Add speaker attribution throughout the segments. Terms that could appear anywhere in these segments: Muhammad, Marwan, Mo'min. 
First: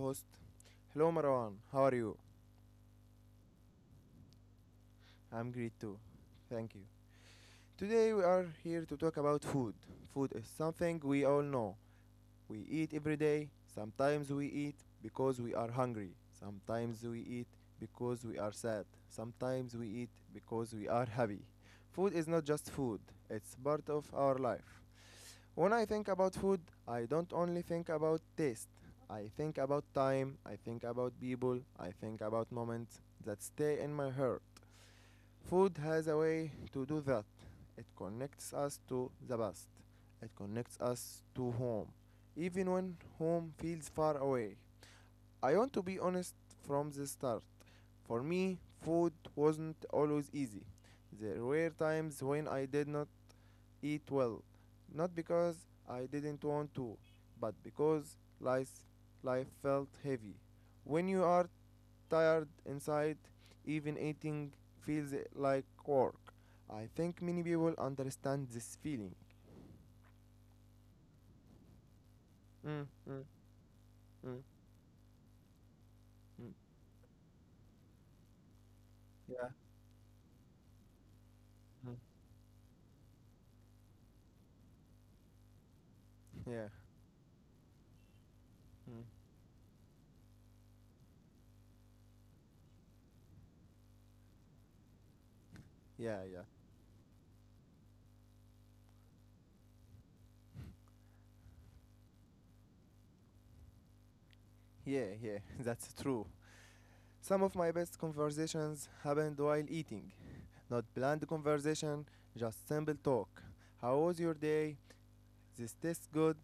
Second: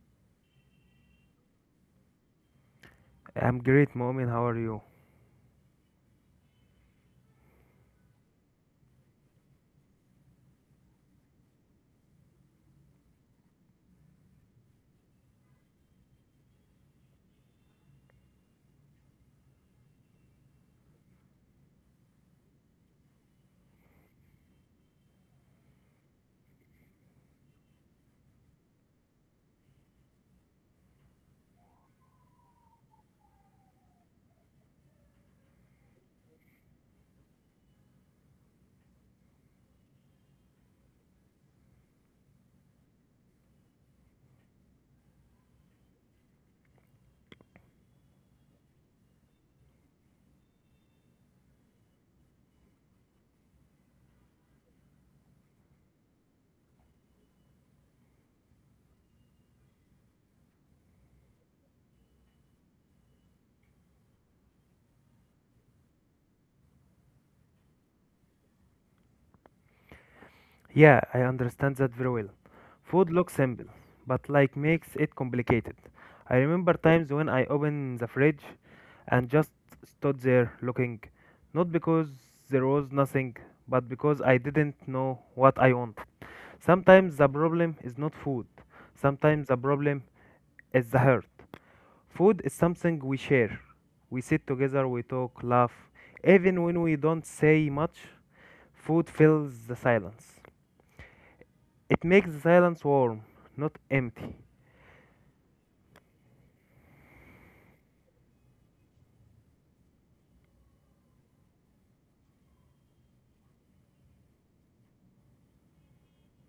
Speaker 1: host. Hello Marwan, how are you?
Speaker 2: I'm great, Mo'min. How are you?
Speaker 1: I'm great too, thank you. Today we are here to talk about food. Food is something we all know. We eat every day, sometimes we eat because we are hungry, sometimes we eat because we are sad, sometimes we eat because we are happy. Food is not just food, it's part of our life. When I think about food, I don't only think about taste. I think about time, I think about people, I think about moments that stay in my heart. Food has a way to do that. It connects us to the past. It connects us to home, even when home feels far away. I want to be honest from the start. For me, food wasn't always easy. There were times when I did not eat well, not because I didn't want to, but because life felt heavy. When you are tired inside, even eating feels like work. I think many people understand this feeling.
Speaker 2: Yeah, I understand that very well.
Speaker 1: Mm,
Speaker 2: Food
Speaker 1: mm,
Speaker 2: looks simple, but
Speaker 1: mm,
Speaker 2: like makes it complicated. I
Speaker 1: mm.
Speaker 2: remember times when I opened the fridge and just
Speaker 1: Yeah.
Speaker 2: stood there looking, not
Speaker 1: Mm.
Speaker 2: because there was nothing, but because I didn't know what I wanted.
Speaker 1: Yeah.
Speaker 2: Sometimes the problem is not food.
Speaker 1: Mm.
Speaker 2: Sometimes the problem is the heart. Food is something we share. We sit together, we talk, laugh.
Speaker 1: Yeah, yeah.
Speaker 2: Even when we don't say much, food fills the silence. It makes the silence warm, not empty.
Speaker 1: Yeah, yeah, that's true. Some of my best conversations happened while eating. Not planned conversation, just simple talk. How was your day? This tastes good.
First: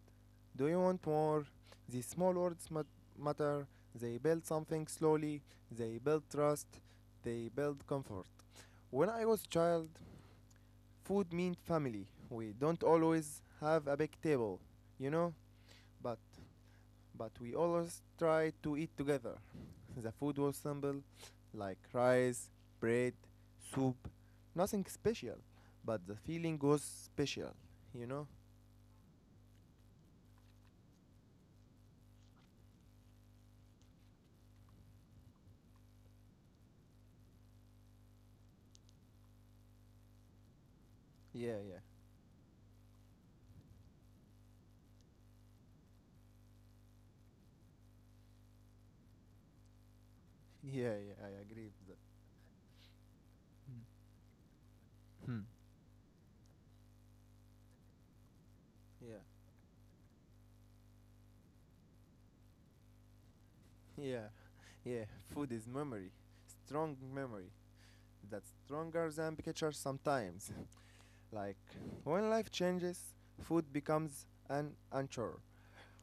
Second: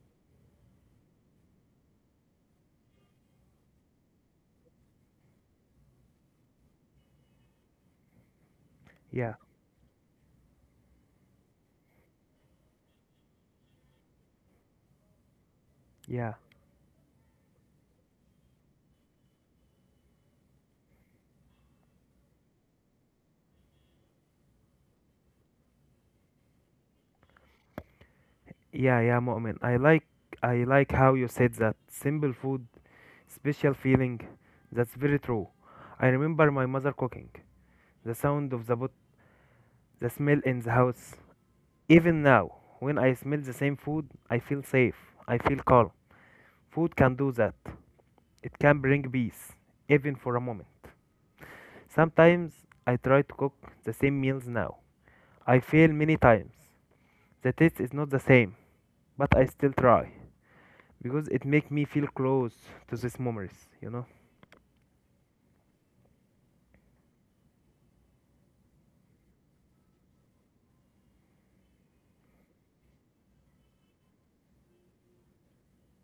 Speaker 1: Do you want more? These small words matter. They build something slowly. They build trust. They build comfort. When I
Speaker 2: Yeah,
Speaker 1: was a child, food meant family. We don't always have a big table, you know, but
Speaker 2: yeah,
Speaker 1: but we always try to eat together. The food was simple, like rice, bread, soup, nothing special, but the feeling was special, you know?
Speaker 2: yeah, yeah, Mu'min. I like how you said that. Simple food, special feeling. That's very true. I remember my mother cooking. The sound of the pot, the smell in the house.
Speaker 1: Yeah, yeah,
Speaker 2: Even now, when I smell the same food, I feel safe. I feel calm. Food can do that. It can bring peace, even for a moment.
Speaker 1: yeah, yeah, I agree with that.
Speaker 2: Sometimes I try to cook the same meals now.
Speaker 1: Hmm.
Speaker 2: I fail many times. The taste is not the same,
Speaker 1: Yeah,
Speaker 2: but I still try because it makes me feel close to these memories, you know?
Speaker 1: yeah, yeah. Food is memory, strong memory that's stronger than pictures sometimes. like when life changes, food becomes an anchor.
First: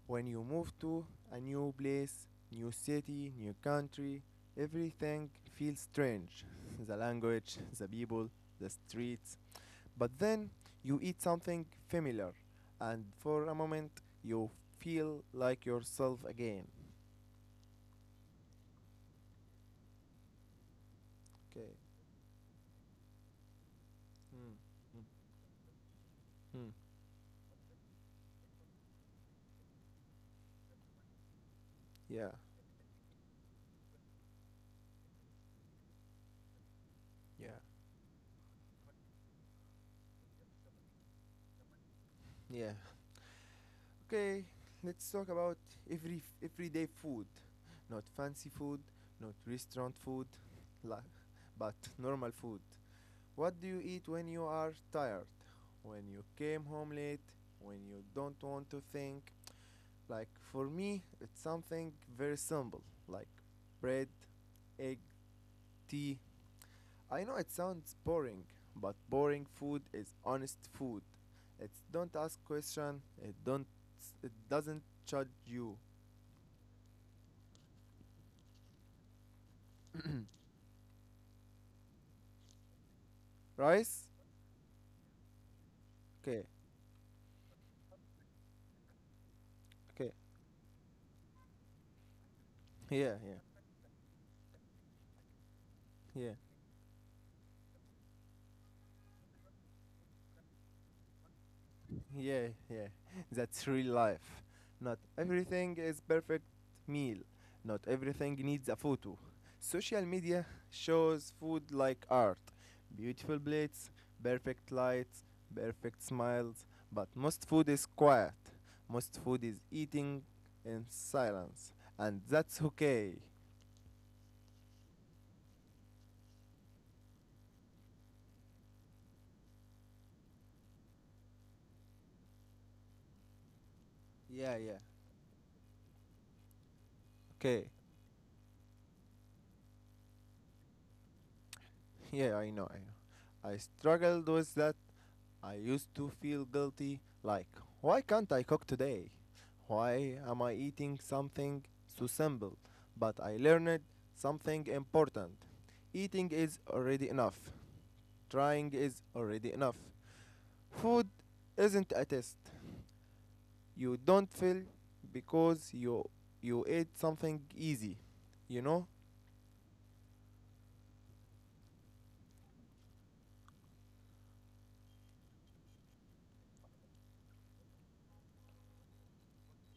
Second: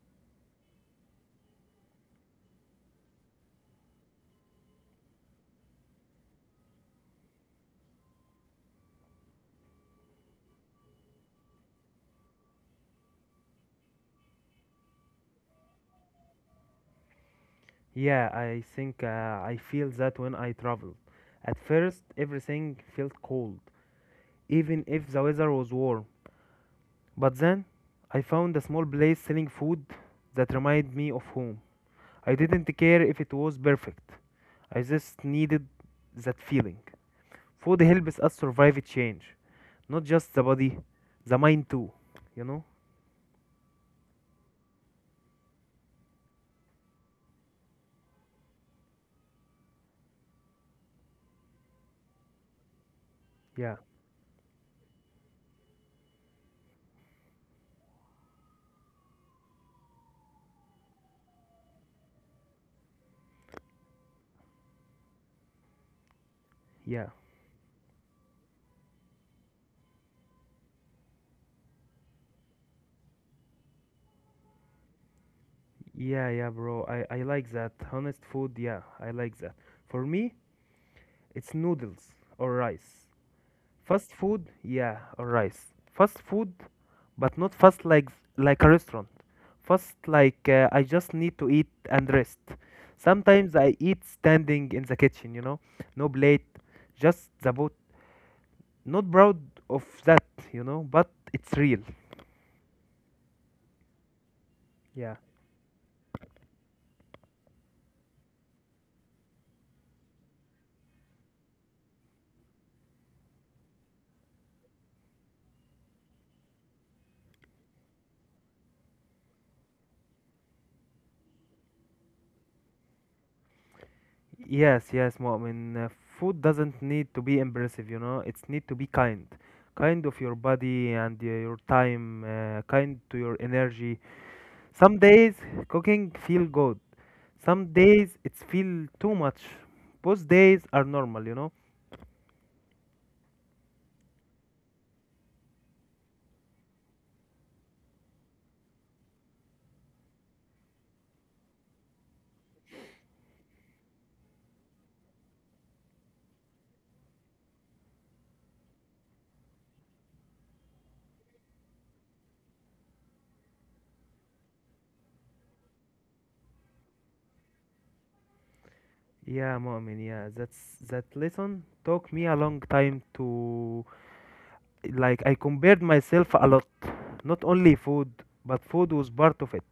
Speaker 1: When you move to a new place, new city, new country, everything feels strange the language, the people, the streets. But then you eat something familiar, and for a moment you feel like yourself again.
Speaker 2: Yeah, I think I feel that when I travel. At
Speaker 1: Okay.
Speaker 2: first, everything felt cold,
Speaker 1: Mm.
Speaker 2: even if the weather was warm.
Speaker 1: Mm.
Speaker 2: But then I found a small place selling food that reminded me of home.
Speaker 1: Yeah.
Speaker 2: I didn't care if it was perfect. I just needed that feeling.
Speaker 1: Yeah.
Speaker 2: Food helps us survive a change. Not just the body, the mind too. You know?
Speaker 1: Yeah. Okay. Let's talk about everyday food, not fancy food, not restaurant food, la- but normal food. What do
Speaker 2: Yeah,
Speaker 1: you eat when you are tired? When you came home late? When you don't want to think? Like for me, it's something very simple, like bread, egg, tea.
Speaker 2: yeah.
Speaker 1: I know it sounds boring, but boring food is honest food. It don't ask question. It don't. It doesn't judge you.
Speaker 2: Yeah, yeah, bro. I like that. Honest food, yeah, I like that. For me, it's noodles or rice.
Speaker 1: Rice?
Speaker 2: Fast food, yeah, or rice. Fast
Speaker 1: Okay.
Speaker 2: food, but not fast like a restaurant. Fast
Speaker 1: Okay.
Speaker 2: like I just need to eat and rest.
Speaker 1: Yeah. Yeah.
Speaker 2: Sometimes I eat standing in the kitchen, you know, no
Speaker 1: Yeah.
Speaker 2: plate, just the boat. Not proud of that, you know, but it's real.
Speaker 1: Yeah, yeah. That's real life. Not
Speaker 2: Yeah.
Speaker 1: everything is perfect meal. Not everything needs a photo. Social media shows food like art. Beautiful plates, perfect lights, perfect smiles, but most food is quiet. Most food is eating in silence, and that's okay.
Speaker 2: Yes, yes, Mu'min. Food doesn't need to be impressive, you know. It's need to be kind. Kind of your body and your time, kind to your energy.
Speaker 1: Yeah, yeah.
Speaker 2: Some days cooking feel good.
Speaker 1: Okay.
Speaker 2: Some days it feel too much. Both days are normal, you know.
Speaker 1: Yeah, I know, I know. I struggled with that. I used to feel guilty, like, why can't I cook today? Why am I eating something so simple? But I learned something important. Eating is already enough. Trying is already enough. Food isn't a test. You don't fail because you ate something easy. You know?
Speaker 2: Yeah, Mu'min, yeah. That lesson took me a long time to, like, I compared myself a lot. Not only food, but food was part of it.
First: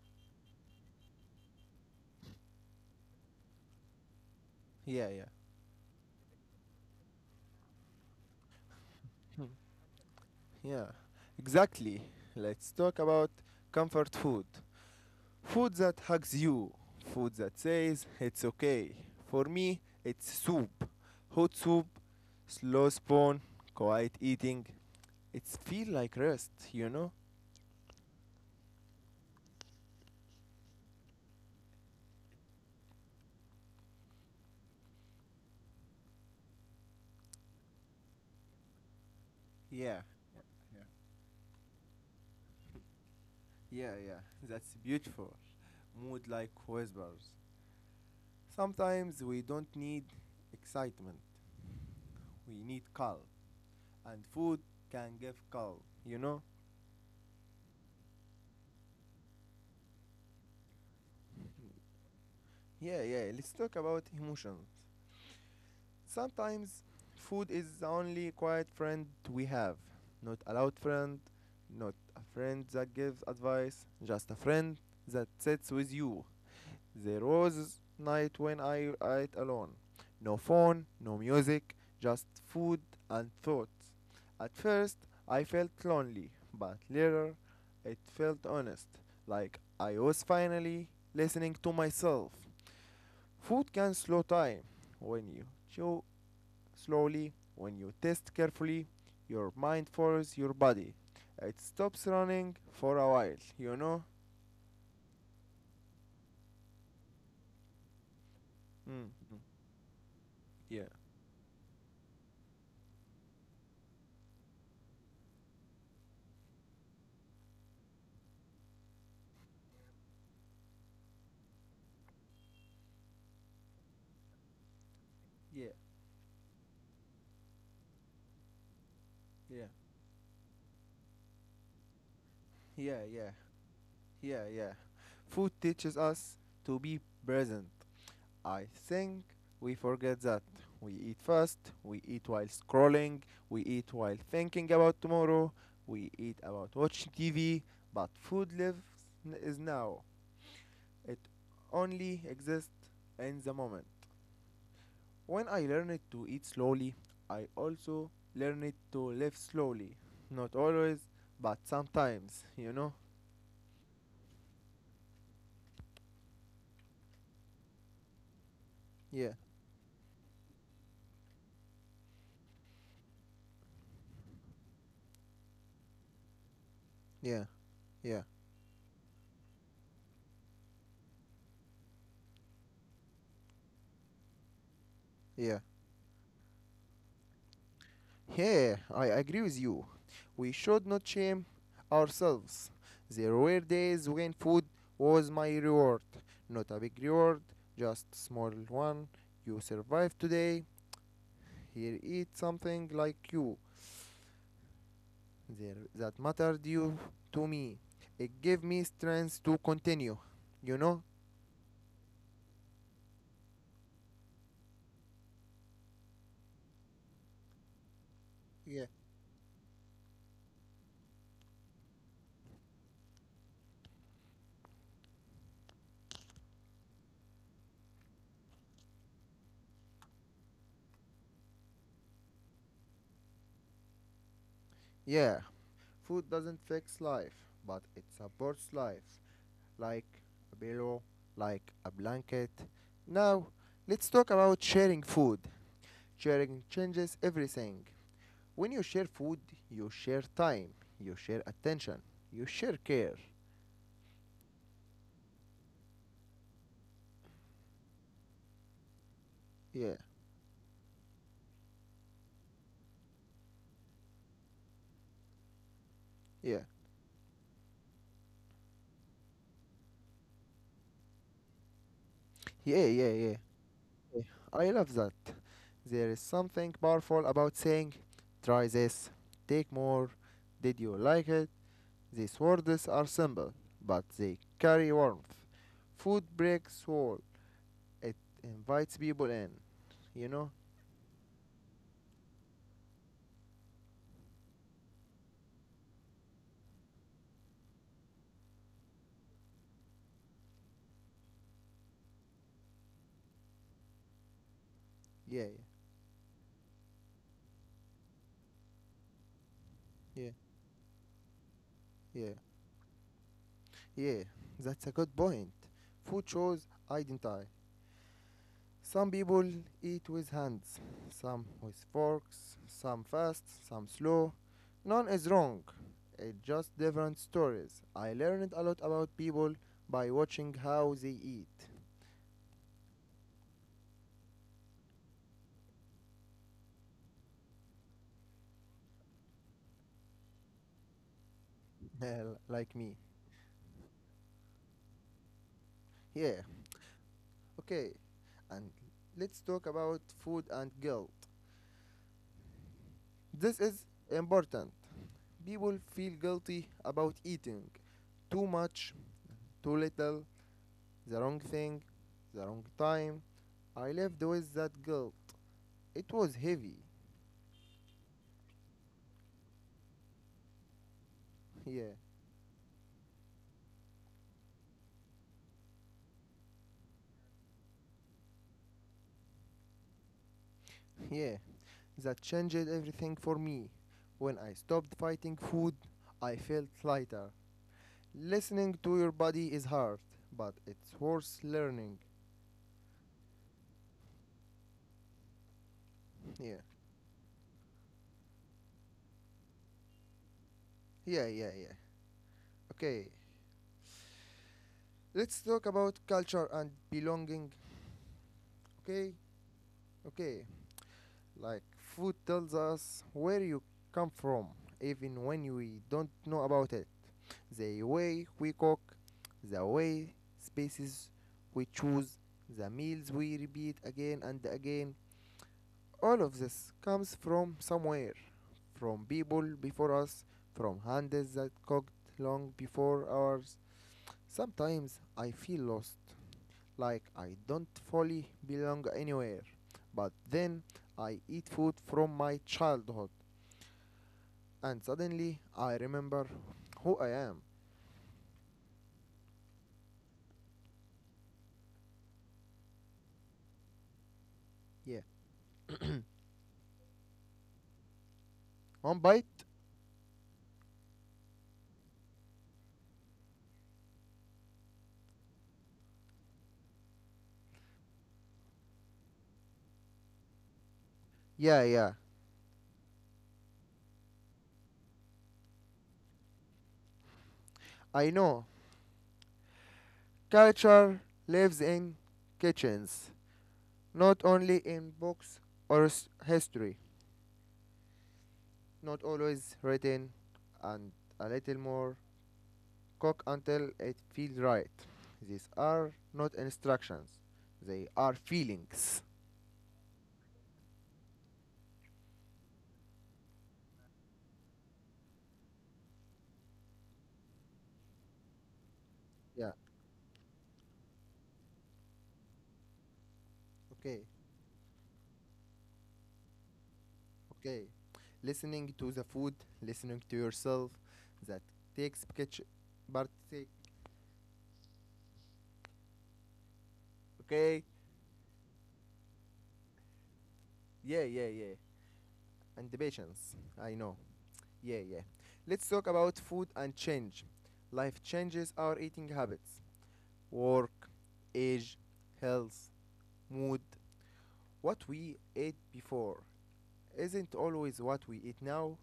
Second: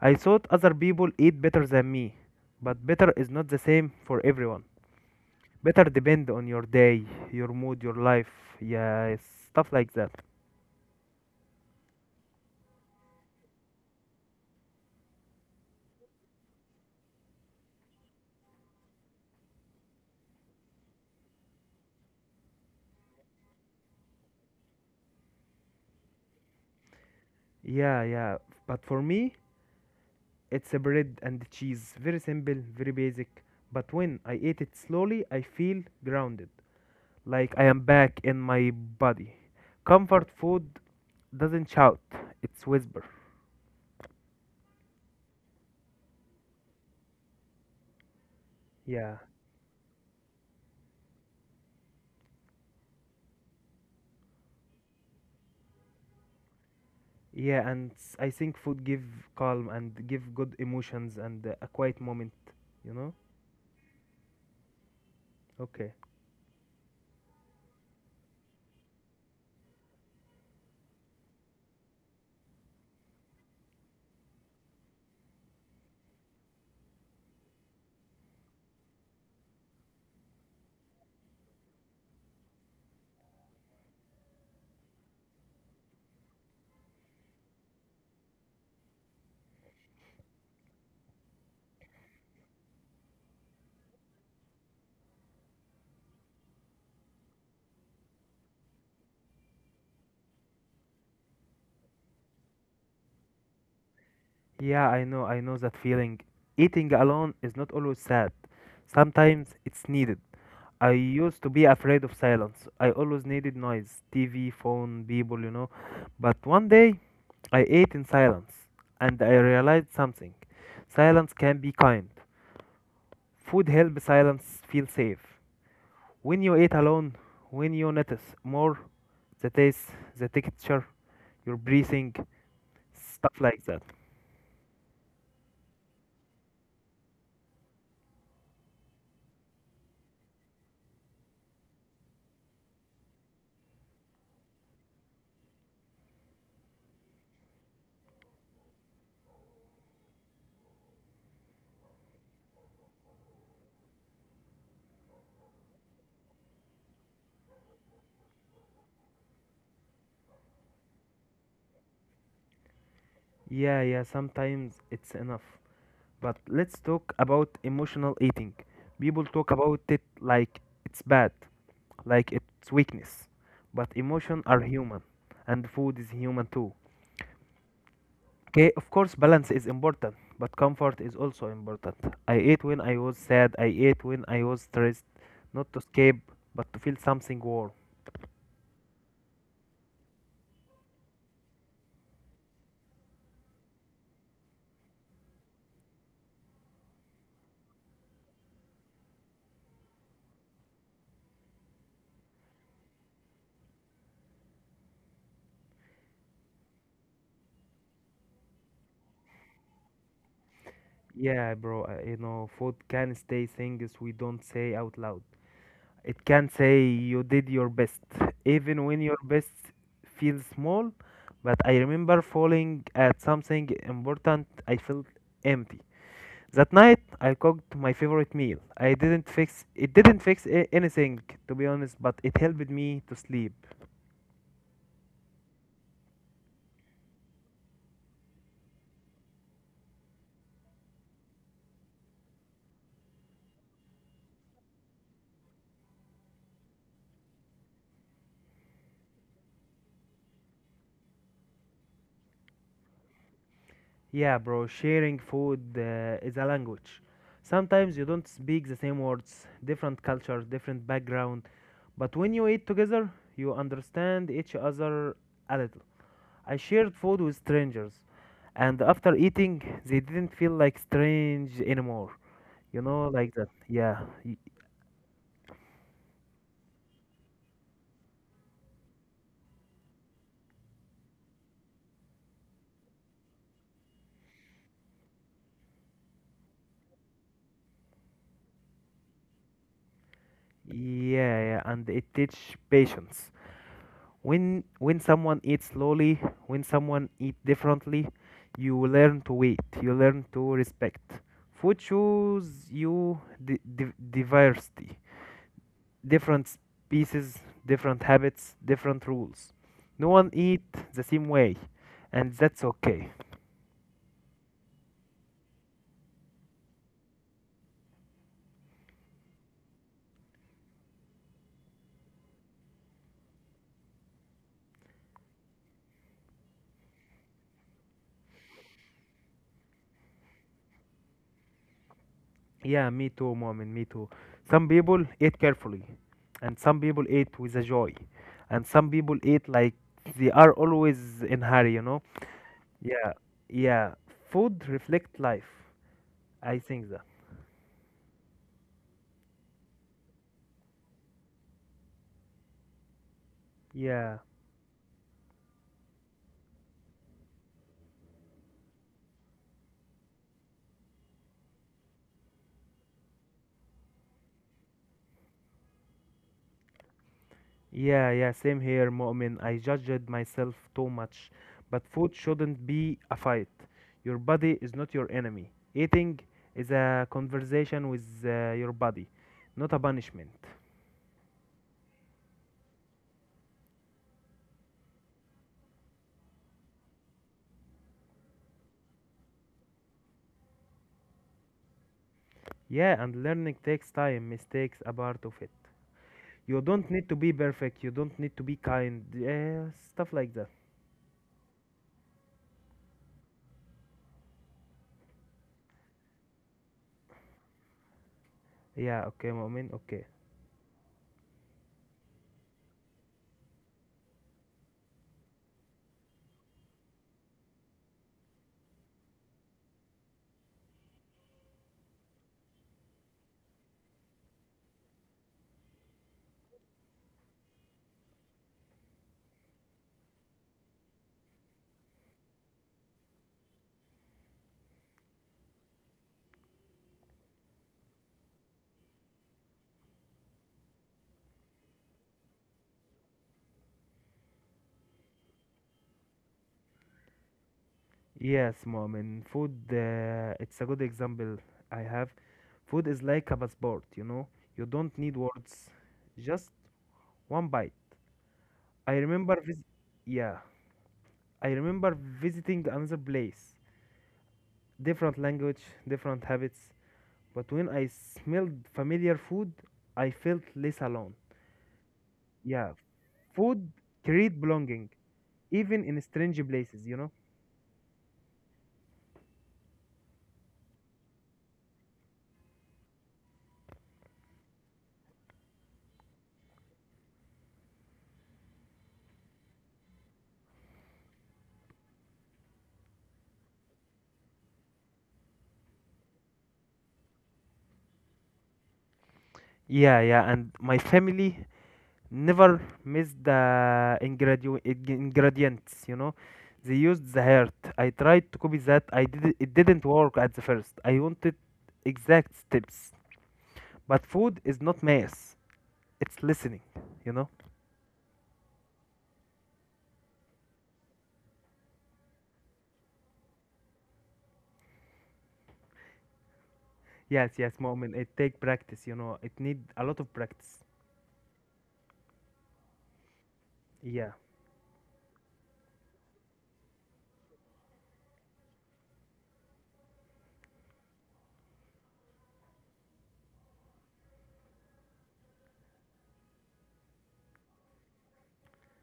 Speaker 2: I thought other people eat better than me, but better is not the same for everyone.
Speaker 1: Yeah, yeah.
Speaker 2: Better depend on your day, your mood, your life. Yeah, stuff like that.
Speaker 1: Yeah. Exactly. Let's talk about comfort food. Food that hugs you. Food that says it's okay. For me, it's soup. Hot soup, slow spoon, quiet eating. It's feel like rest, you know?
Speaker 2: Yeah, yeah. But for me, it's a bread and cheese, very simple, very basic. But when I eat it slowly, I feel grounded, like I am back in my body.
Speaker 1: Yeah,
Speaker 2: Comfort food doesn't shout, it's whisper.
Speaker 1: yeah, yeah. That's beautiful. Mood like whispers.
Speaker 2: Yeah,
Speaker 1: Sometimes we don't need excitement. We need calm. And food can give calm, you know?
Speaker 2: yeah, and I think food give calm and give good emotions and a quiet moment, you
Speaker 1: Yeah,
Speaker 2: know?
Speaker 1: yeah. Let's talk about emotions.
Speaker 2: Okay.
Speaker 1: Sometimes food is the only quiet friend we have. Not a loud friend, not a friend that gives advice, just a friend that sits with you. There was night when I ate alone. No phone, no music, just food and thoughts. At first, I felt lonely, but later, it felt honest, like I was finally listening to myself. Food can slow time when you chew slowly, when you test carefully, your mind follows your body. It stops running for a while, you know?
Speaker 2: Yeah, I know that feeling. Eating alone is not always sad.
Speaker 1: Mm. mm,
Speaker 2: Sometimes it's needed.
Speaker 1: Yeah.
Speaker 2: I used to be afraid of silence. I always needed noise, TV, phone, people, you know. But one day, I ate in silence and I realized something. Silence can be kind. Food helps silence feel safe.
Speaker 1: Yeah,
Speaker 2: When you eat alone, when you notice more the
Speaker 1: yeah,
Speaker 2: taste, the texture, your breathing,
Speaker 1: yeah, yeah,
Speaker 2: stuff like that.
Speaker 1: Yeah, yeah. Food teaches us to be present. I think we forget that. We eat fast, we eat while scrolling, we eat while thinking about tomorrow, we eat about watching TV, but food lives is now. It only exists in the moment. When I learned to eat slowly, I also learned to live slowly. Not always, but sometimes, you know?
Speaker 2: Yeah, yeah, sometimes it's enough. But let's talk about emotional eating. People
Speaker 1: Yeah,
Speaker 2: talk about it like it's bad, like it's weakness. But emotions are human, and food is human too.
Speaker 1: yeah, yeah,
Speaker 2: Okay, of course, balance is important, but comfort is also important. I ate when I was sad, I ate when I was stressed,
Speaker 1: yeah.
Speaker 2: not to escape, but to feel something warm.
Speaker 1: Yeah, I agree with you. We should not shame ourselves. There were days when food was my reward. Not a big reward, just small one. You survived today. Here, eat something like you there that mattered you to me. It gave me strength to continue. You know?
Speaker 2: Yeah, bro, you know, food can stay things we don't say out loud. It can say you did your best,
Speaker 1: Yeah.
Speaker 2: even when your best feels small. But I remember falling at something important, I felt empty. That night, I cooked my favorite meal. I didn't fix it, didn't fix a- anything, to be honest, but it helped me to sleep.
Speaker 1: Yeah. Food doesn't fix life, but it supports life. Like a pillow, like a blanket. Now, let's talk about sharing food. Sharing changes everything. When you share food, you share time, you share attention, you share care.
Speaker 2: Yeah, bro, sharing food is a language. Sometimes you don't speak the same words,
Speaker 1: Yeah,
Speaker 2: different culture, different background, but when you eat together, you understand each other a little. I
Speaker 1: yeah.
Speaker 2: shared food with strangers, and after eating, they didn't feel like strange anymore. You
Speaker 1: Yeah, yeah,
Speaker 2: know,
Speaker 1: yeah.
Speaker 2: like that.
Speaker 1: Okay, I love that. There is something powerful about saying, try this, take more, did you like it? These words are simple, but they carry warmth. Food breaks wall, it invites people in, you know?
Speaker 2: Yeah, yeah. And it teach patience. When someone eats slowly, when someone eat differently, you learn to wait. You learn to respect. Food shows you diversity,
Speaker 1: Yeah,
Speaker 2: different species, different habits, different rules. No
Speaker 1: yeah,
Speaker 2: one eat the same way,
Speaker 1: yeah,
Speaker 2: and that's okay.
Speaker 1: yeah. That's a good point. Food shows identity. Some people eat with hands, some with forks, some fast, some slow. None is wrong. It's just different stories. I learned a lot about people by watching how they eat.
Speaker 2: Yeah, me too, Momin, me too. Some people ate carefully, and some people ate with a joy, and some people ate like they are always in hurry, you know?
Speaker 1: Well, like me.
Speaker 2: Yeah, yeah. Food reflect life.
Speaker 1: Yeah,
Speaker 2: I think that.
Speaker 1: okay. And let's talk about food and guilt. This is
Speaker 2: Yeah,
Speaker 1: important. People feel guilty about eating too much, too little, the wrong thing, the wrong time. I lived with that guilt. It was heavy.
Speaker 2: yeah, yeah. Same here, Momin. I judged myself too much, but
Speaker 1: Yeah,
Speaker 2: food shouldn't be a fight. Your body is not your enemy. Eating is a conversation with your body, not a punishment.
Speaker 1: yeah. That changed everything for me. When I stopped fighting food, I felt lighter. Listening to your body is hard, but it's worth learning.
Speaker 2: Yeah, and learning takes time, mistakes are part of it.
Speaker 1: Yeah,
Speaker 2: You don't need to be perfect, you don't need to be kind, stuff like that.
Speaker 1: yeah, yeah, yeah. Okay, let's talk about culture and belonging.
Speaker 2: Yeah,
Speaker 1: Okay,
Speaker 2: okay, Mu'min, okay.
Speaker 1: okay. Like food tells us where you come from, even when we don't know about it. The way we cook, the way spaces we choose, the meals we repeat again and again. All of this comes from somewhere, from people before us, from hands that cooked long before ours. Sometimes I feel lost, like I don't fully belong anywhere. But then I eat food from my childhood, and suddenly I remember who I am.
Speaker 2: Yes, Mu'min, food, it's a good example I have. Food is like a passport, you know? You
Speaker 1: Yeah,
Speaker 2: don't need words, just one bite. I
Speaker 1: one bite.
Speaker 2: remember, vis- yeah, I remember visiting another place, different language, different habits, but when I smelled familiar food, I felt less alone.
Speaker 1: Yeah, yeah,
Speaker 2: Yeah, food create belonging, even in strange places, you know?
Speaker 1: I know culture lives in kitchens, not only in books or history, not always written, and a little more cook until it feels right. These are not instructions, they are feelings.
Speaker 2: Yeah, yeah, and my family never missed the ingredients, you know. They used the heart. I tried to copy that. I did
Speaker 1: Yeah,
Speaker 2: it didn't work at the first. I wanted exact steps.
Speaker 1: okay,
Speaker 2: But food is not math. It's listening, you know.
Speaker 1: okay. Listening to the food, listening to yourself, that takes kitchen, partake,
Speaker 2: Yes, yes,
Speaker 1: okay?
Speaker 2: moment. It take practice, you know. It need a lot of practice.
Speaker 1: Yeah, yeah, yeah. And the patience, I know.
Speaker 2: Yeah.
Speaker 1: Yeah, yeah. Let's talk about food and change. Life changes our eating habits, work, age, health, mood. What we ate before isn't always what we eat now.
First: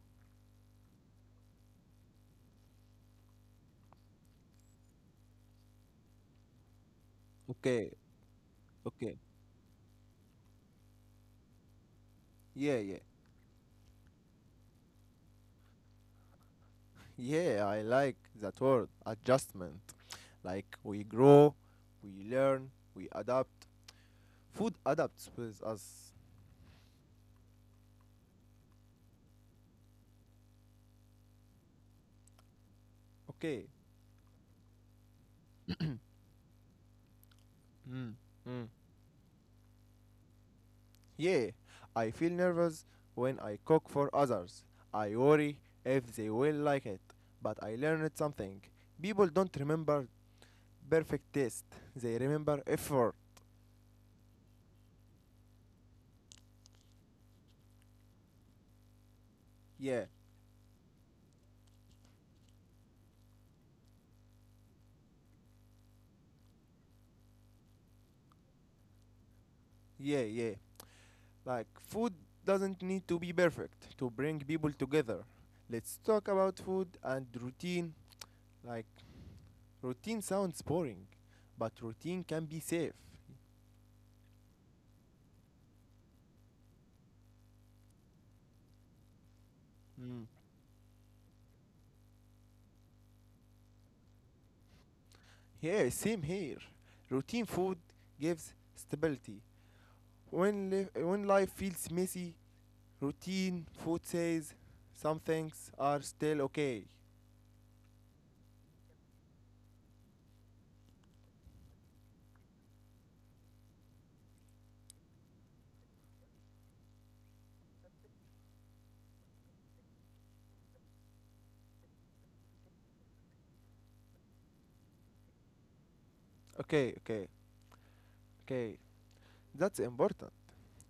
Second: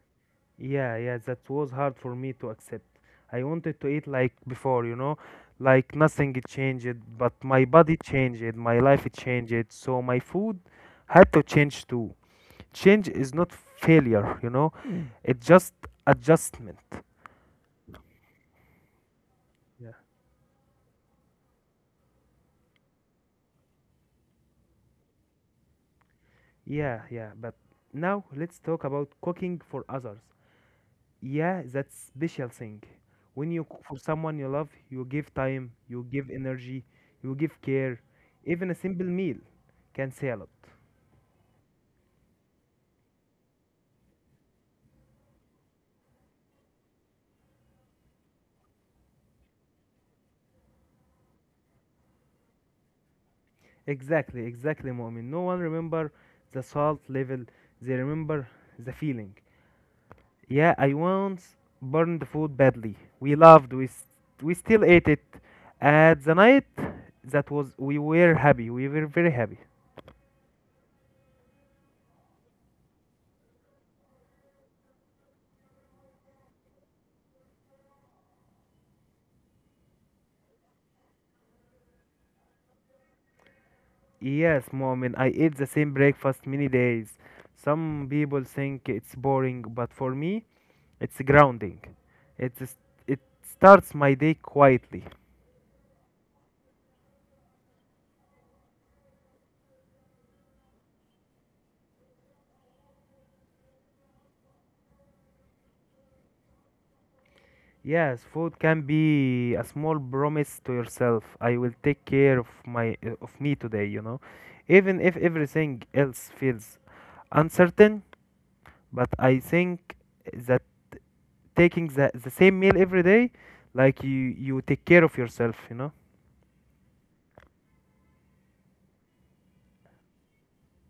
Speaker 2: Yeah, yeah, that was hard for me to accept. I wanted to eat like before, you know, like nothing it changed, but my
Speaker 1: Okay,
Speaker 2: body changed, my life it
Speaker 1: okay.
Speaker 2: changed, so my food had to change too.
Speaker 1: Yeah, yeah.
Speaker 2: Change is not failure, you know. Mm. It's just adjustment.
Speaker 1: Yeah, I like that word, adjustment.
Speaker 2: Yeah,
Speaker 1: Like we grow, we learn, we adapt. Food adapts with us.
Speaker 2: yeah, yeah. But now let's talk about cooking for others. Yeah, that's special thing. When you
Speaker 1: Okay.
Speaker 2: cook for someone you love, you give time, you give energy, you give care.
Speaker 1: Mm.
Speaker 2: Even a simple meal can say a lot.
Speaker 1: Yeah, I feel nervous when I cook for others. I worry if they will like it. But I learned something. People don't remember perfect taste, they remember effort.
Speaker 2: Exactly, exactly, Mu'min. No one remember the salt level. They remember the feeling.
Speaker 1: Yeah,
Speaker 2: Yeah, I once burned the food badly. We loved. We s- We still ate it. At the night, that was we were happy. We were very happy.
Speaker 1: yeah, yeah. Like, food doesn't need to be perfect to bring people together. Let's talk about food and routine. Like, routine sounds boring, but routine can be safe.
Speaker 2: Yes, Momin, I eat the same breakfast many days. Some people think it's boring, but for
Speaker 1: Mm.
Speaker 2: me, it's grounding. It's, it starts my day quietly.
Speaker 1: Yeah, same here. Routine food gives stability. When life feels messy, routine food says some things are still okay.
Speaker 2: Yes, food can be a small promise to yourself. I will take care of my of me today, you know. Even if everything else feels uncertain, but I think that taking the same meal every day, like you take care of yourself, you know.
Speaker 1: Okay, okay, okay. That's important.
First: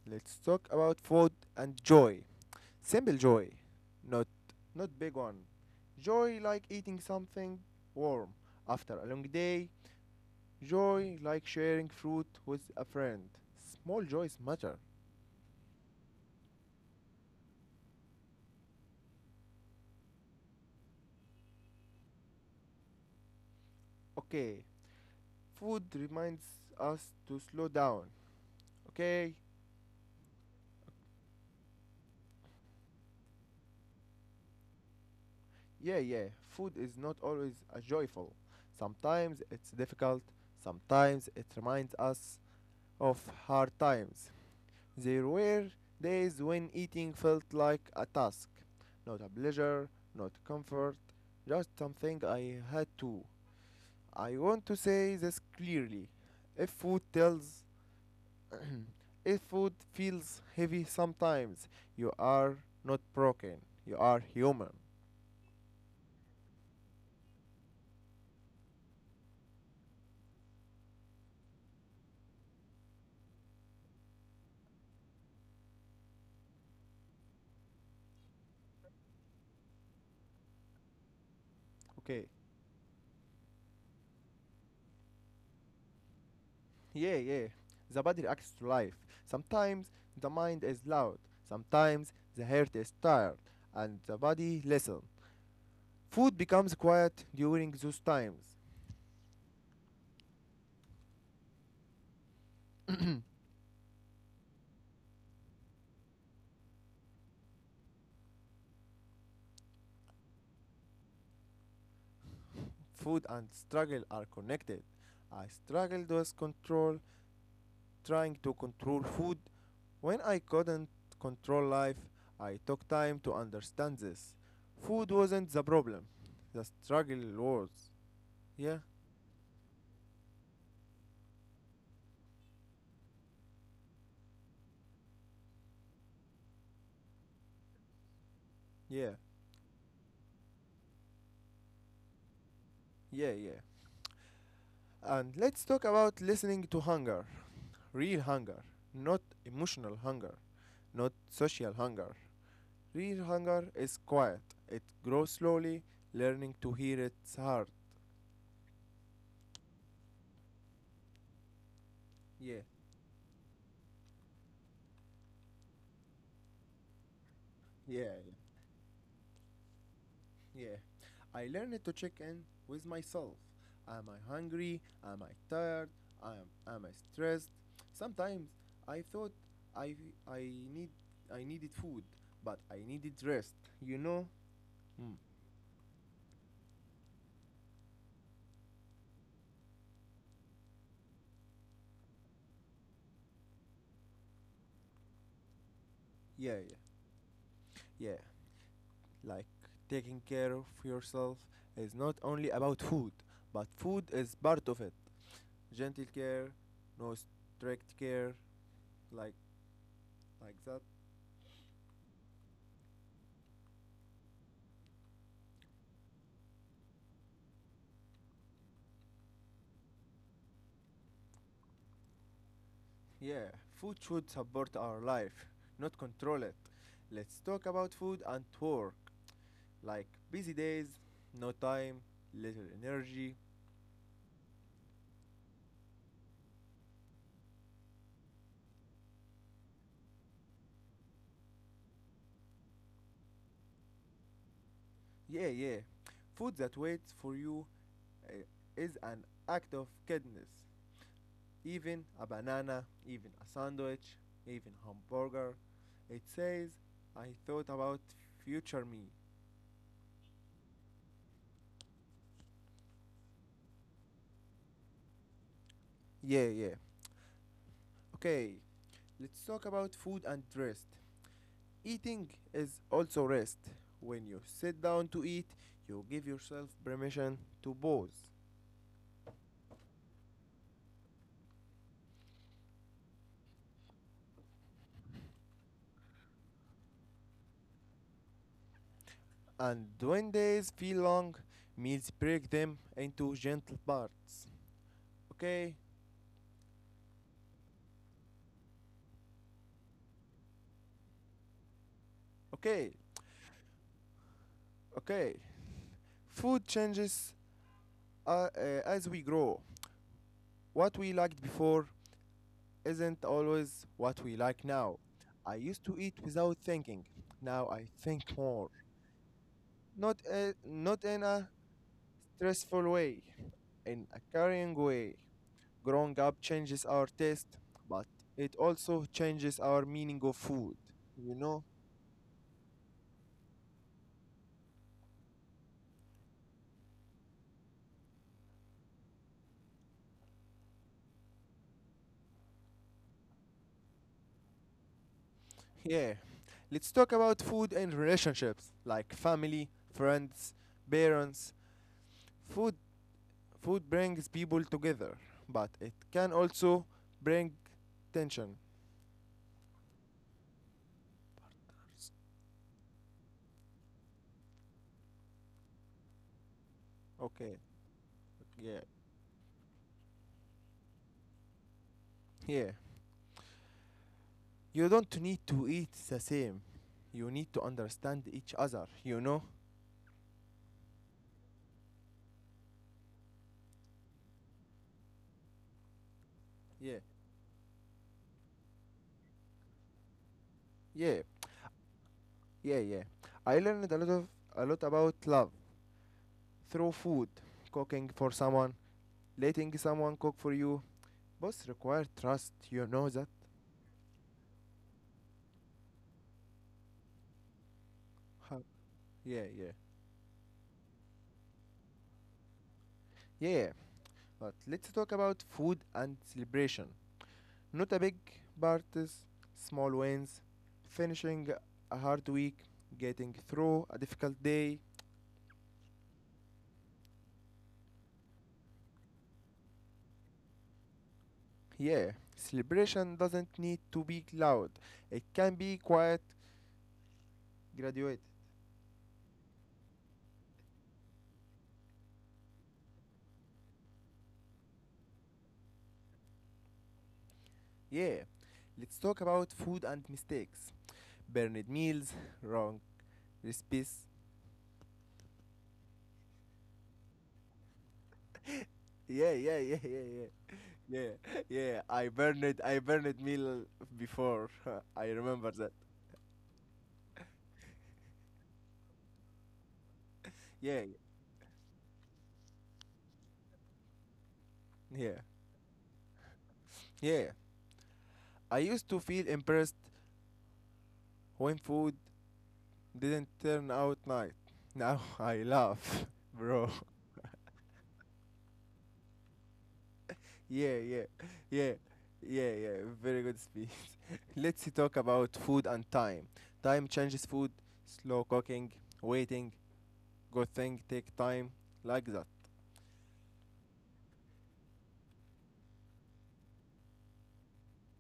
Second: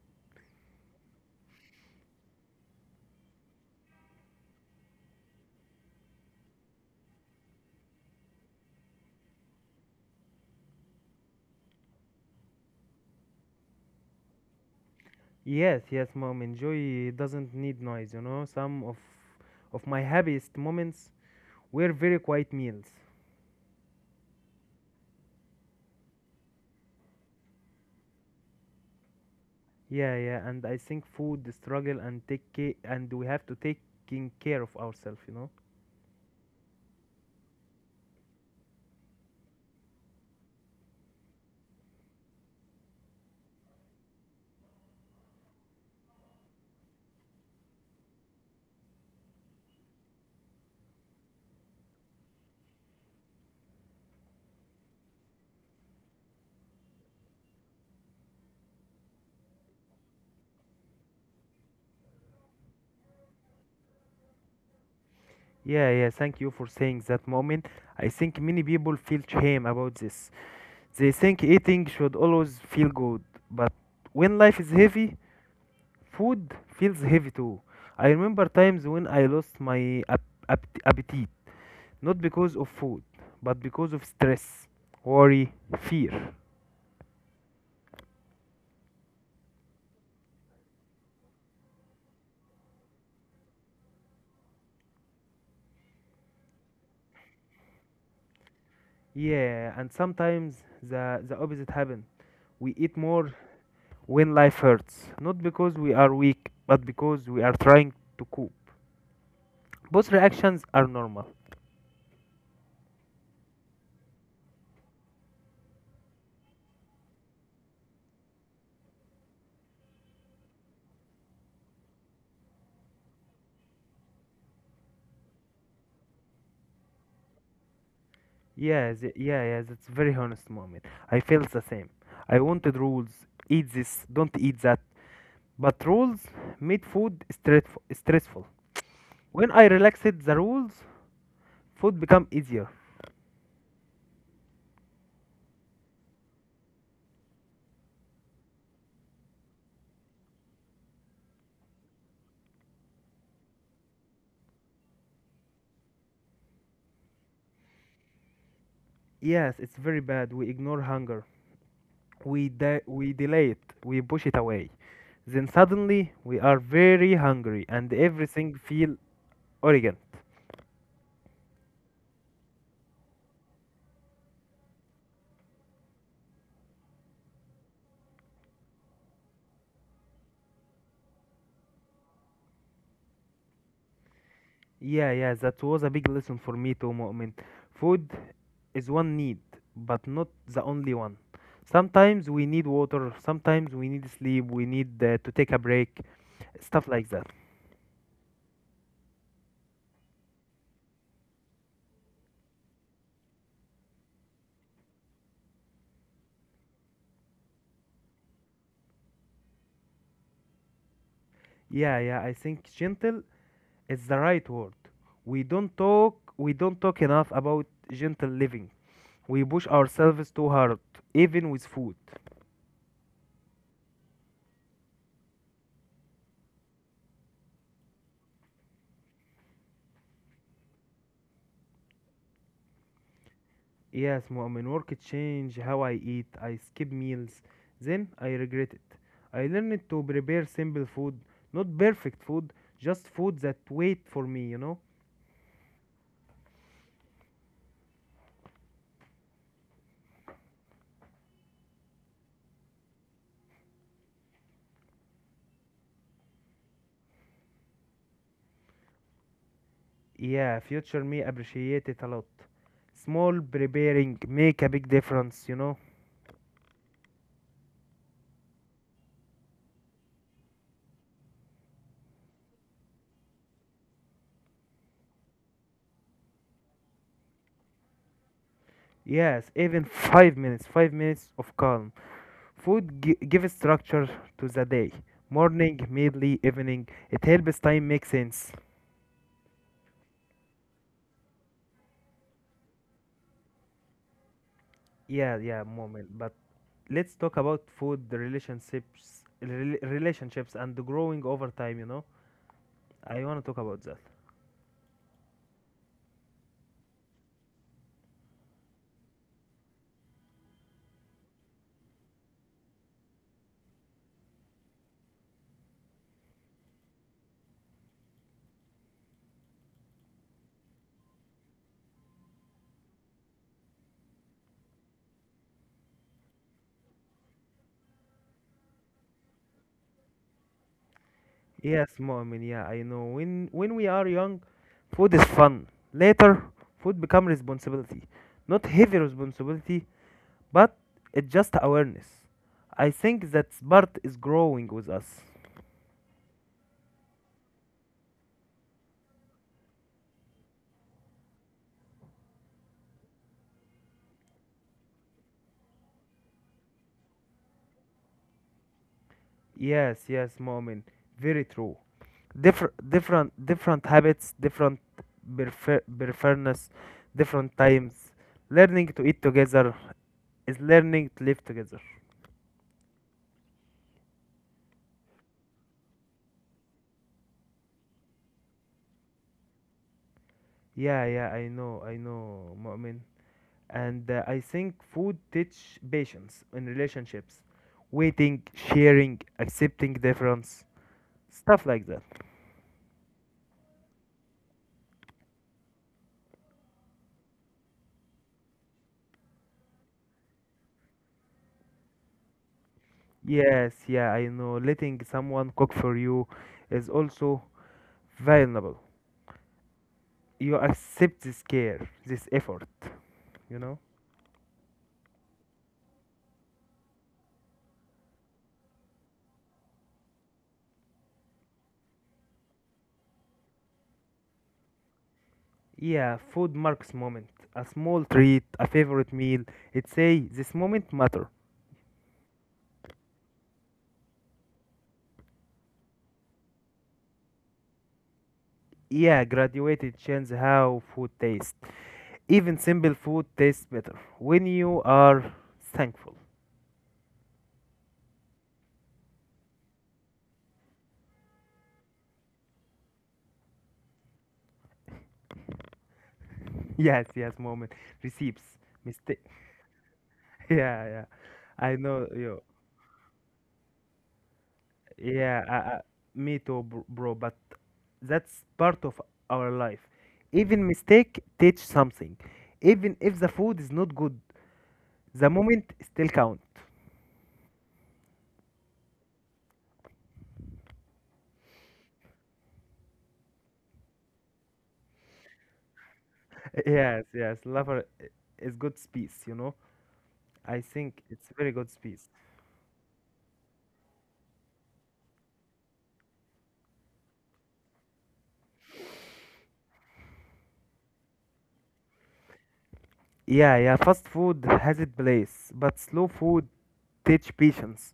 Speaker 1: Let's talk about food and joy. Simple joy, not not big one. Joy like eating something warm after a long day. Joy like sharing fruit with a friend. Small joys matter.
Speaker 2: Yes, yes, mom. Enjoy doesn't need noise, you know. Some of my happiest moments were very quiet meals.
Speaker 1: Okay, food reminds us to slow down. Okay,
Speaker 2: Yeah, yeah, and I think food, the struggle, and take care, and we have to taking care of ourselves, you know.
Speaker 1: yeah, yeah, food is not always a joyful. Sometimes it's difficult, sometimes it reminds us of hard times. There were days when eating felt like a task, not a pleasure, not comfort, just something I had to. I want to say this clearly. If food tells, if food feels heavy sometimes, you are not broken, you are human.
Speaker 2: Yeah, yeah. Thank you for saying that moment. I think many people feel shame about this. They think eating should always feel good, but when life is heavy, food feels heavy too. I remember times when I lost my appetite, not
Speaker 1: Okay,
Speaker 2: because of food, but because of stress, worry, fear.
Speaker 1: yeah, yeah. The body reacts to life. Sometimes the mind is loud, sometimes the heart is tired, and the body listens. Food becomes quiet during those times.
Speaker 2: Yeah, and sometimes the opposite happens. We eat more when life hurts, not because we are weak, but because we are trying to cope. Both reactions are normal.
Speaker 1: Food and struggle are connected. I struggled with control, trying to control food. When I couldn't control life, I took time to understand this. Food wasn't the problem, the struggle was. Yeah,
Speaker 2: Yeah, that's very honest moment. I felt the same. I wanted rules, eat this, don't eat that. But rules made food stressful.
Speaker 1: yeah,
Speaker 2: When I relaxed the rules, food became easier.
Speaker 1: yeah, yeah. And let's talk about listening to hunger, real hunger, not emotional hunger, not social hunger. Real hunger is quiet, it grows slowly, learning to hear its heart.
Speaker 2: Yes, it's very bad. We ignore hunger.
Speaker 1: Yeah,
Speaker 2: We delay it. We push it away. Then suddenly we are very hungry and
Speaker 1: yeah,
Speaker 2: everything feel urgent.
Speaker 1: yeah. Yeah. I learned to check in with myself. Am I hungry? Am I tired? Am, am I stressed? Sometimes I thought I, I, need, I needed food, but I needed rest, you know?
Speaker 2: Yeah,
Speaker 1: Mm.
Speaker 2: yeah, that was a big lesson for me too, Mu'min. Food is one need, but not the only one. Sometimes we need water, sometimes we need sleep, we need to take a break,
Speaker 1: Yeah, yeah,
Speaker 2: stuff like that.
Speaker 1: yeah. Like taking care of yourself is not only about food, but food is part of it. Gentle care, no strict care, like that.
Speaker 2: Yeah, yeah, I think gentle is the right word. We don't talk enough about gentle living. We push ourselves too hard, even with food.
Speaker 1: Yeah, food should support our life, not control it. Let's talk about food and work, like busy days, no time, little energy.
Speaker 2: Yes, Mu'min, work change how I eat. I skip meals. Then I regret it. I learned to prepare simple food, not perfect food, just food that wait for me, you know?
Speaker 1: Yeah, yeah. Food that waits for you uh, is an act of kindness. Even a banana, even a sandwich, even hamburger. It says, I thought about future me.
Speaker 2: Yeah, future me appreciate it a lot. Small preparing make a big difference, you know?
Speaker 1: Yeah, yeah. Okay, let's talk about food and rest. Eating is also rest. When you sit down to eat, you give yourself permission to pause.
Speaker 2: Yes, even 5 minutes, 5 minutes of calm. Food gives structure to the day. Morning, midday, evening. It helps time make sense.
Speaker 1: And when days feel long, meals break them into gentle parts.
Speaker 2: Yeah, yeah,
Speaker 1: Okay,
Speaker 2: moment. But let's talk about food, relationships, and growing over time. You know,
Speaker 1: okay,
Speaker 2: I want to talk about that.
Speaker 1: okay. Food changes uh, uh, as we grow. What we liked before isn't always what we like now. I used to eat without thinking. Now I think more. Not in a stressful way, in a caring way. Growing up changes our taste, but it also changes our meaning of food. You know?
Speaker 2: Yes, moment. Yeah, I know. When we are young, food is fun. Later, food become responsibility, not heavy responsibility, but it's just awareness. I think that part is growing with us.
Speaker 1: Yeah. Let's talk about food and relationships like family, friends, parents. Food Food brings people together, but it can also bring tension.
Speaker 2: Yes, yes, moment. Very true. Different habits, different preference,
Speaker 1: Okay.
Speaker 2: different times.
Speaker 1: Yeah.
Speaker 2: Learning to eat together is learning to live together.
Speaker 1: Yeah. You don't need to eat the same. You need to understand each other, you know?
Speaker 2: Yeah, I know, mu'min. And I think food teach patience in
Speaker 1: Yeah.
Speaker 2: relationships, waiting, sharing, accepting difference,
Speaker 1: Yeah.
Speaker 2: stuff like that.
Speaker 1: Yeah, yeah. I learned a lot about love through food, cooking for someone, letting someone cook for you. Both require trust, you know that?
Speaker 2: Yes, I know, letting someone cook for you is also
Speaker 1: Huh.
Speaker 2: valuable.
Speaker 1: Yeah, yeah.
Speaker 2: You accept this care, this effort, you
Speaker 1: Yeah.
Speaker 2: know.
Speaker 1: But let's talk about food and celebration. Not a big parties, small wins, finishing a hard week, getting through a difficult day.
Speaker 2: Yeah, food marks moment. A small treat, a favorite meal. It say this moment matter.
Speaker 1: Yeah, celebration doesn't need to be loud, it can be quiet, graduated.
Speaker 2: Yeah, graduated change how food tastes. Even simple food tastes better when you are thankful.
Speaker 1: Yeah, let's talk about food and mistakes. Burned meals, wrong recipes.
Speaker 2: Yes, yes, moment. Receives mistake.
Speaker 1: Yeah, yeah, yeah, yeah, yeah.
Speaker 2: Yeah,
Speaker 1: Yeah,
Speaker 2: yeah.
Speaker 1: yeah,
Speaker 2: I know you.
Speaker 1: I burned meal before. I
Speaker 2: Yeah,
Speaker 1: remember that.
Speaker 2: me too, bro. But that's part of our life. Even
Speaker 1: Yeah,
Speaker 2: mistake teach something. Even if the food is not good,
Speaker 1: yeah,
Speaker 2: the moment still count.
Speaker 1: yeah. I used to feel impressed when food didn't turn out night. Now I laugh, bro.
Speaker 2: Yes, yes, lover is good space, you know. I
Speaker 1: Yeah, yeah,
Speaker 2: think it's very
Speaker 1: yeah,
Speaker 2: good space.
Speaker 1: yeah, yeah. Very good speech. Let's talk about food and time. Time changes food. Slow cooking, waiting, good thing take time, like that.
Speaker 2: Yeah, yeah, fast food has its place, but slow food teach patience.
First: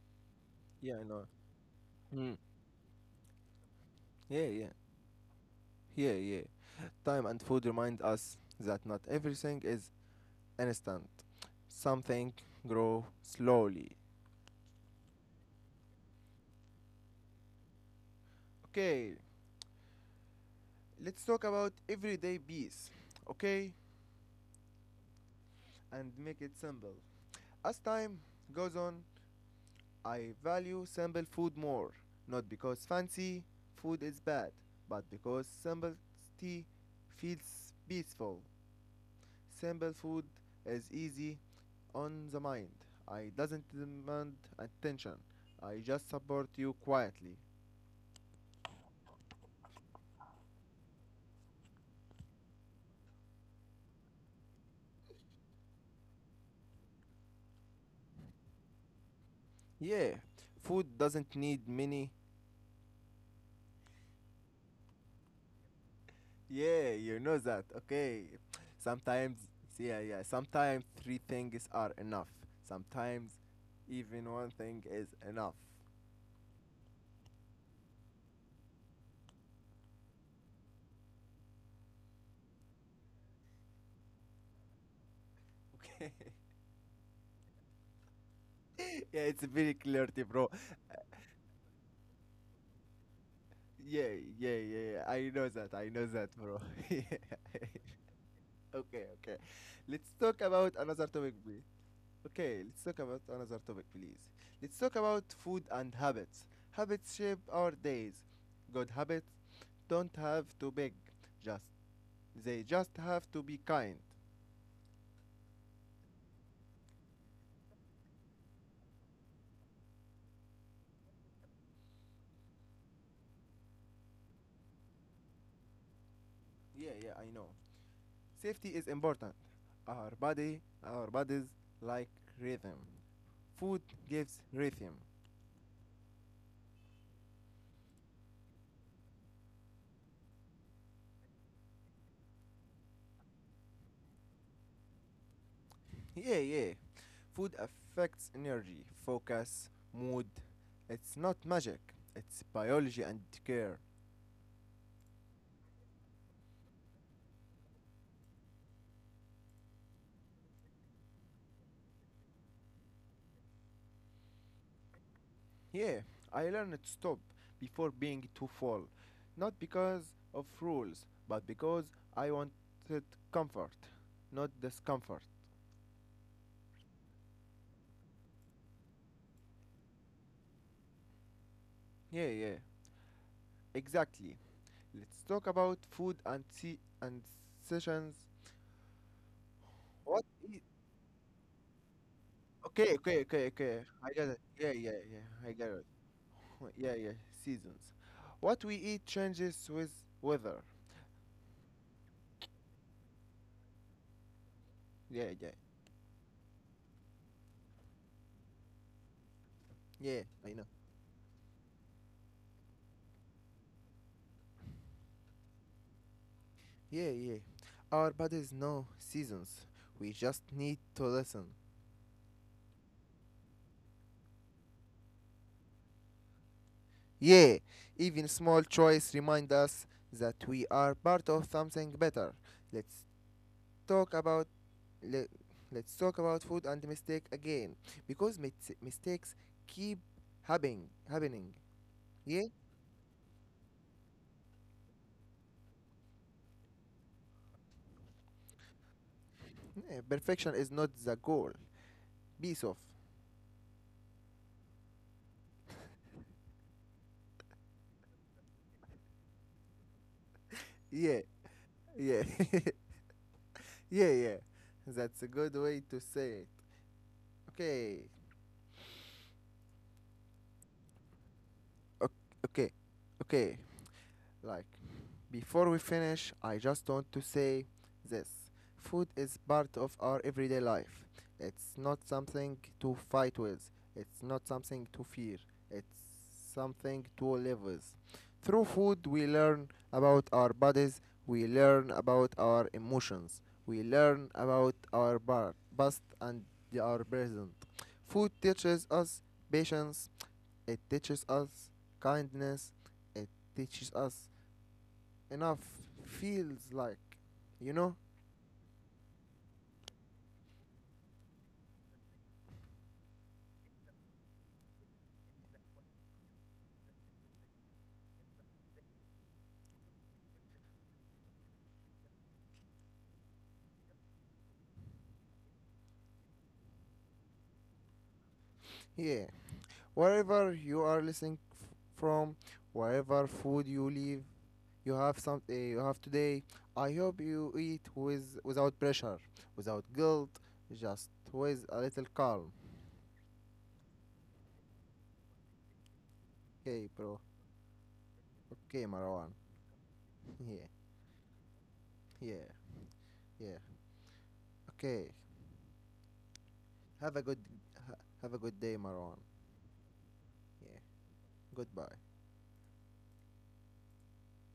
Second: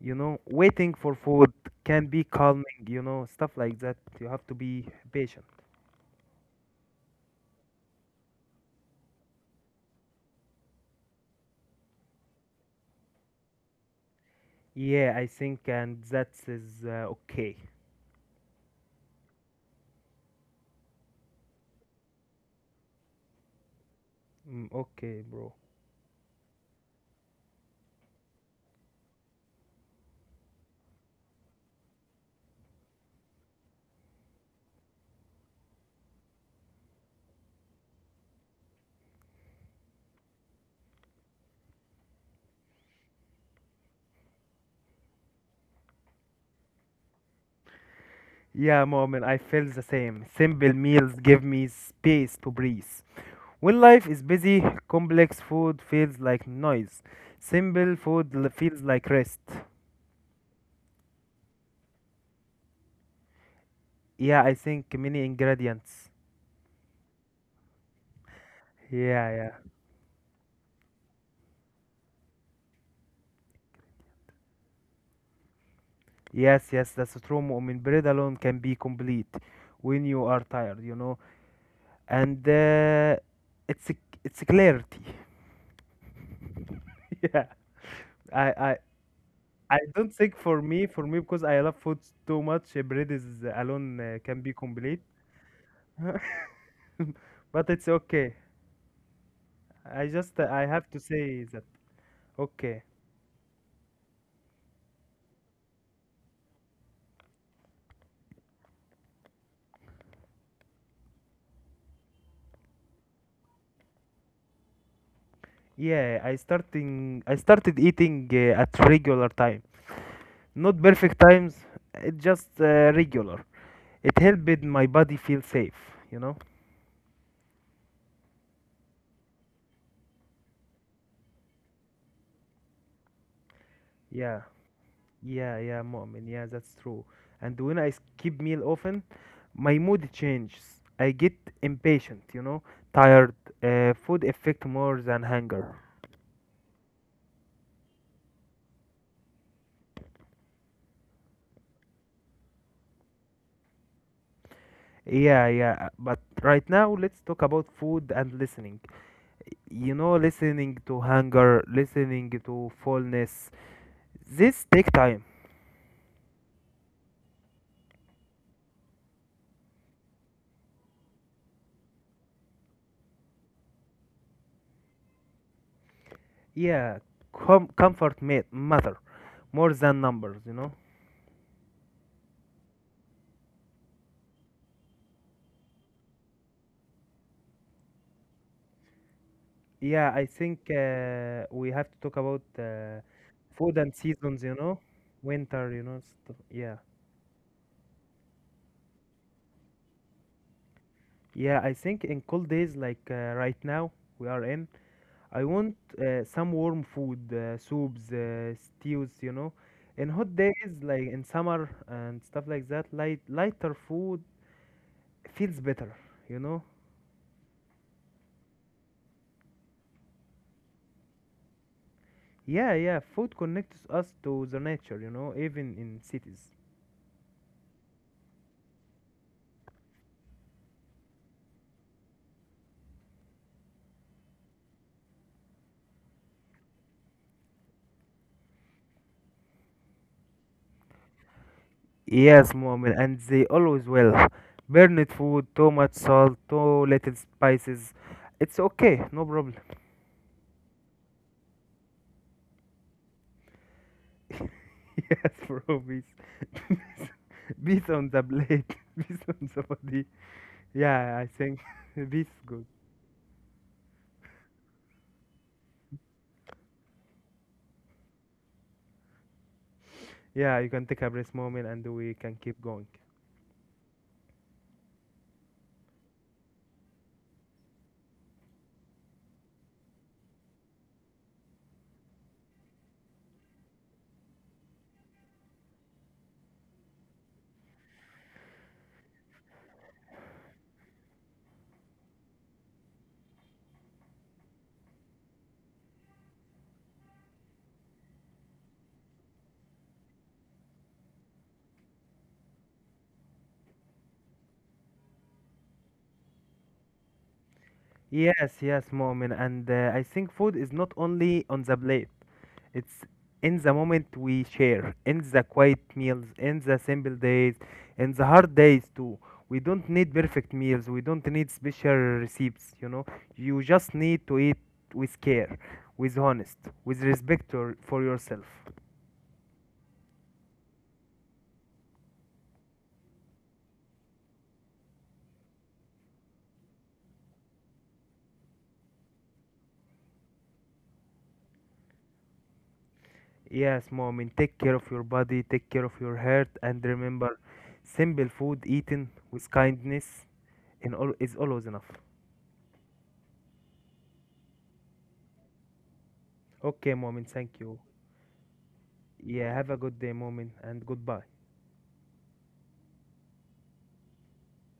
Speaker 2: You know, waiting
Speaker 1: Yeah, I
Speaker 2: for
Speaker 1: know.
Speaker 2: food can be
Speaker 1: Mm.
Speaker 2: calming, you know, stuff like that. You have
Speaker 1: Yeah,
Speaker 2: to
Speaker 1: yeah,
Speaker 2: be patient.
Speaker 1: yeah, yeah. Time and food remind us that not everything is instant. Something grow slowly.
Speaker 2: Yeah, I think and that is okay.
Speaker 1: Okay, let's talk about everyday peace. Okay,
Speaker 2: Mm, okay, bro.
Speaker 1: and make it simple. As time goes on, I value simple food more, not because fancy food is bad, but because simplicity feels peaceful. Simple food is easy on the mind. I doesn't demand attention. I just support you quietly.
Speaker 2: Yeah, moment, I feel the same. Simple meals give me space to breathe. When life is busy, complex food feels like noise. Simple food feels like rest.
Speaker 1: Yeah, food doesn't need many.
Speaker 2: Yeah, I think many ingredients.
Speaker 1: Yeah, you know that. Okay.
Speaker 2: Yeah,
Speaker 1: Sometimes,
Speaker 2: yeah.
Speaker 1: yeah, yeah. Sometimes three things are enough. Sometimes even one thing is enough.
Speaker 2: Yes, yes, that's true. Mu'min, bread alone can be complete when you are tired, you know. And it's it's a clarity.
Speaker 1: Okay.
Speaker 2: yeah, I, I
Speaker 1: Yeah, it's very
Speaker 2: I don't
Speaker 1: clarity,
Speaker 2: think,
Speaker 1: bro.
Speaker 2: for me, because I love food too much, bread is alone
Speaker 1: Yeah,
Speaker 2: can
Speaker 1: yeah,
Speaker 2: be
Speaker 1: yeah,
Speaker 2: complete.
Speaker 1: yeah. I know that. I know that, bro. Yeah.
Speaker 2: but it's okay.
Speaker 1: Okay, okay.
Speaker 2: I
Speaker 1: Let's
Speaker 2: just
Speaker 1: talk
Speaker 2: I
Speaker 1: about
Speaker 2: have to
Speaker 1: another topic,
Speaker 2: say
Speaker 1: please.
Speaker 2: that.
Speaker 1: Okay, let's
Speaker 2: Okay.
Speaker 1: talk about another topic, please. Let's talk about food and habits. Habits shape our days. Good habits don't have to beg. Just They just have to be kind.
Speaker 2: Yeah, I started eating at regular time. Not perfect times, it just regular. It helped my body feel safe, you know?
Speaker 1: Yeah, yeah, I know. Safety is important. Our bodies like rhythm. Food
Speaker 2: Yeah.
Speaker 1: gives rhythm.
Speaker 2: Yeah, yeah, Mu'min. Yeah, that's true. And when I skip meal often, my mood changes. I get impatient, you know, tired. Food affect more than hunger.
Speaker 1: Yeah, yeah. Food affects energy, focus, mood. It's not magic. It's biology and care.
Speaker 2: Yeah, yeah. But right now, let's talk about food and listening. You know, listening to hunger, listening to fullness. This take time.
Speaker 1: Yeah, I learned to stop before being too full, not because of rules, but because I wanted comfort, not discomfort.
Speaker 2: Yeah, comfort matter more than numbers, you know.
Speaker 1: Yeah, yeah. Exactly. Let's talk about food and see and sessions.
Speaker 2: Yeah, I
Speaker 1: What? Is
Speaker 2: think we have to talk about
Speaker 1: Okay, okay, okay,
Speaker 2: food
Speaker 1: okay.
Speaker 2: and
Speaker 1: I got it.
Speaker 2: seasons, you
Speaker 1: Yeah,
Speaker 2: know,
Speaker 1: yeah, yeah. I got
Speaker 2: winter, you
Speaker 1: it.
Speaker 2: know. Stuff. Yeah,
Speaker 1: Yeah, yeah. Seasons. What we eat changes with weather.
Speaker 2: yeah. I think in cold days like right now we are in,
Speaker 1: Yeah,
Speaker 2: I
Speaker 1: yeah,
Speaker 2: want some warm food, soups, stews, you know. In
Speaker 1: yeah.
Speaker 2: hot
Speaker 1: I know.
Speaker 2: days like in summer and stuff like that, lighter food feels better, you know.
Speaker 1: Yeah, yeah. Our bodies know seasons. We just need to listen.
Speaker 2: Yeah, yeah, food connects us to the nature, you know, even in cities.
Speaker 1: Yeah. Even small choice remind us that we are part of something better. Let's talk about let, let's talk about food and mistake again because mistakes keep happening,
Speaker 2: Yes,
Speaker 1: yeah?
Speaker 2: Muhammad, and they always will. Burned food, too much salt, too little spices. It's okay, no problem.
Speaker 1: Yeah, perfection is not the goal. Be soft.
Speaker 2: Yes, bro, peace. Peace on the plate, peace on the body. Yeah,
Speaker 1: Yeah,
Speaker 2: I think
Speaker 1: yeah,
Speaker 2: peace is good.
Speaker 1: yeah, yeah, that's a good way to say it. Okay,
Speaker 2: Yeah, you can take a breath, moment, and we
Speaker 1: okay,
Speaker 2: can keep
Speaker 1: okay,
Speaker 2: going.
Speaker 1: okay. Like, before we finish, I just want to say this. Food is part of our everyday life. It's not something to fight with, it's not something to fear, it's something to live with. Through food, we learn about our bodies, we learn about our emotions, we learn about our past and our present. Food teaches us patience, it teaches us kindness, it teaches us enough feels like, you know?
Speaker 2: Yes, yes, moment, and I think food is not only on the plate. It's in the moment we share, in the quiet meals, in the simple days, in the hard days too. We don't need perfect meals, we don't need special recipes, you know. You just need to eat with care, with honest, with respect for yourself.
Speaker 1: Yeah. Wherever you are listening from, wherever food you leave, you have some you have today. I hope you eat with without pressure, without guilt, just with a little calm.
Speaker 2: Yes, mom, and take care of your body, take care of your heart, and
Speaker 1: Okay, bro.
Speaker 2: remember, simple food
Speaker 1: Okay,
Speaker 2: eaten
Speaker 1: Marwan.
Speaker 2: with kindness
Speaker 1: Yeah,
Speaker 2: in all, is always enough.
Speaker 1: yeah, yeah. Okay.
Speaker 2: Okay, mom,
Speaker 1: Have a
Speaker 2: and
Speaker 1: good
Speaker 2: thank you.
Speaker 1: have a good day, Marwan.
Speaker 2: Yeah, have a good day, mom,
Speaker 1: Yeah.
Speaker 2: and goodbye.
Speaker 1: Goodbye.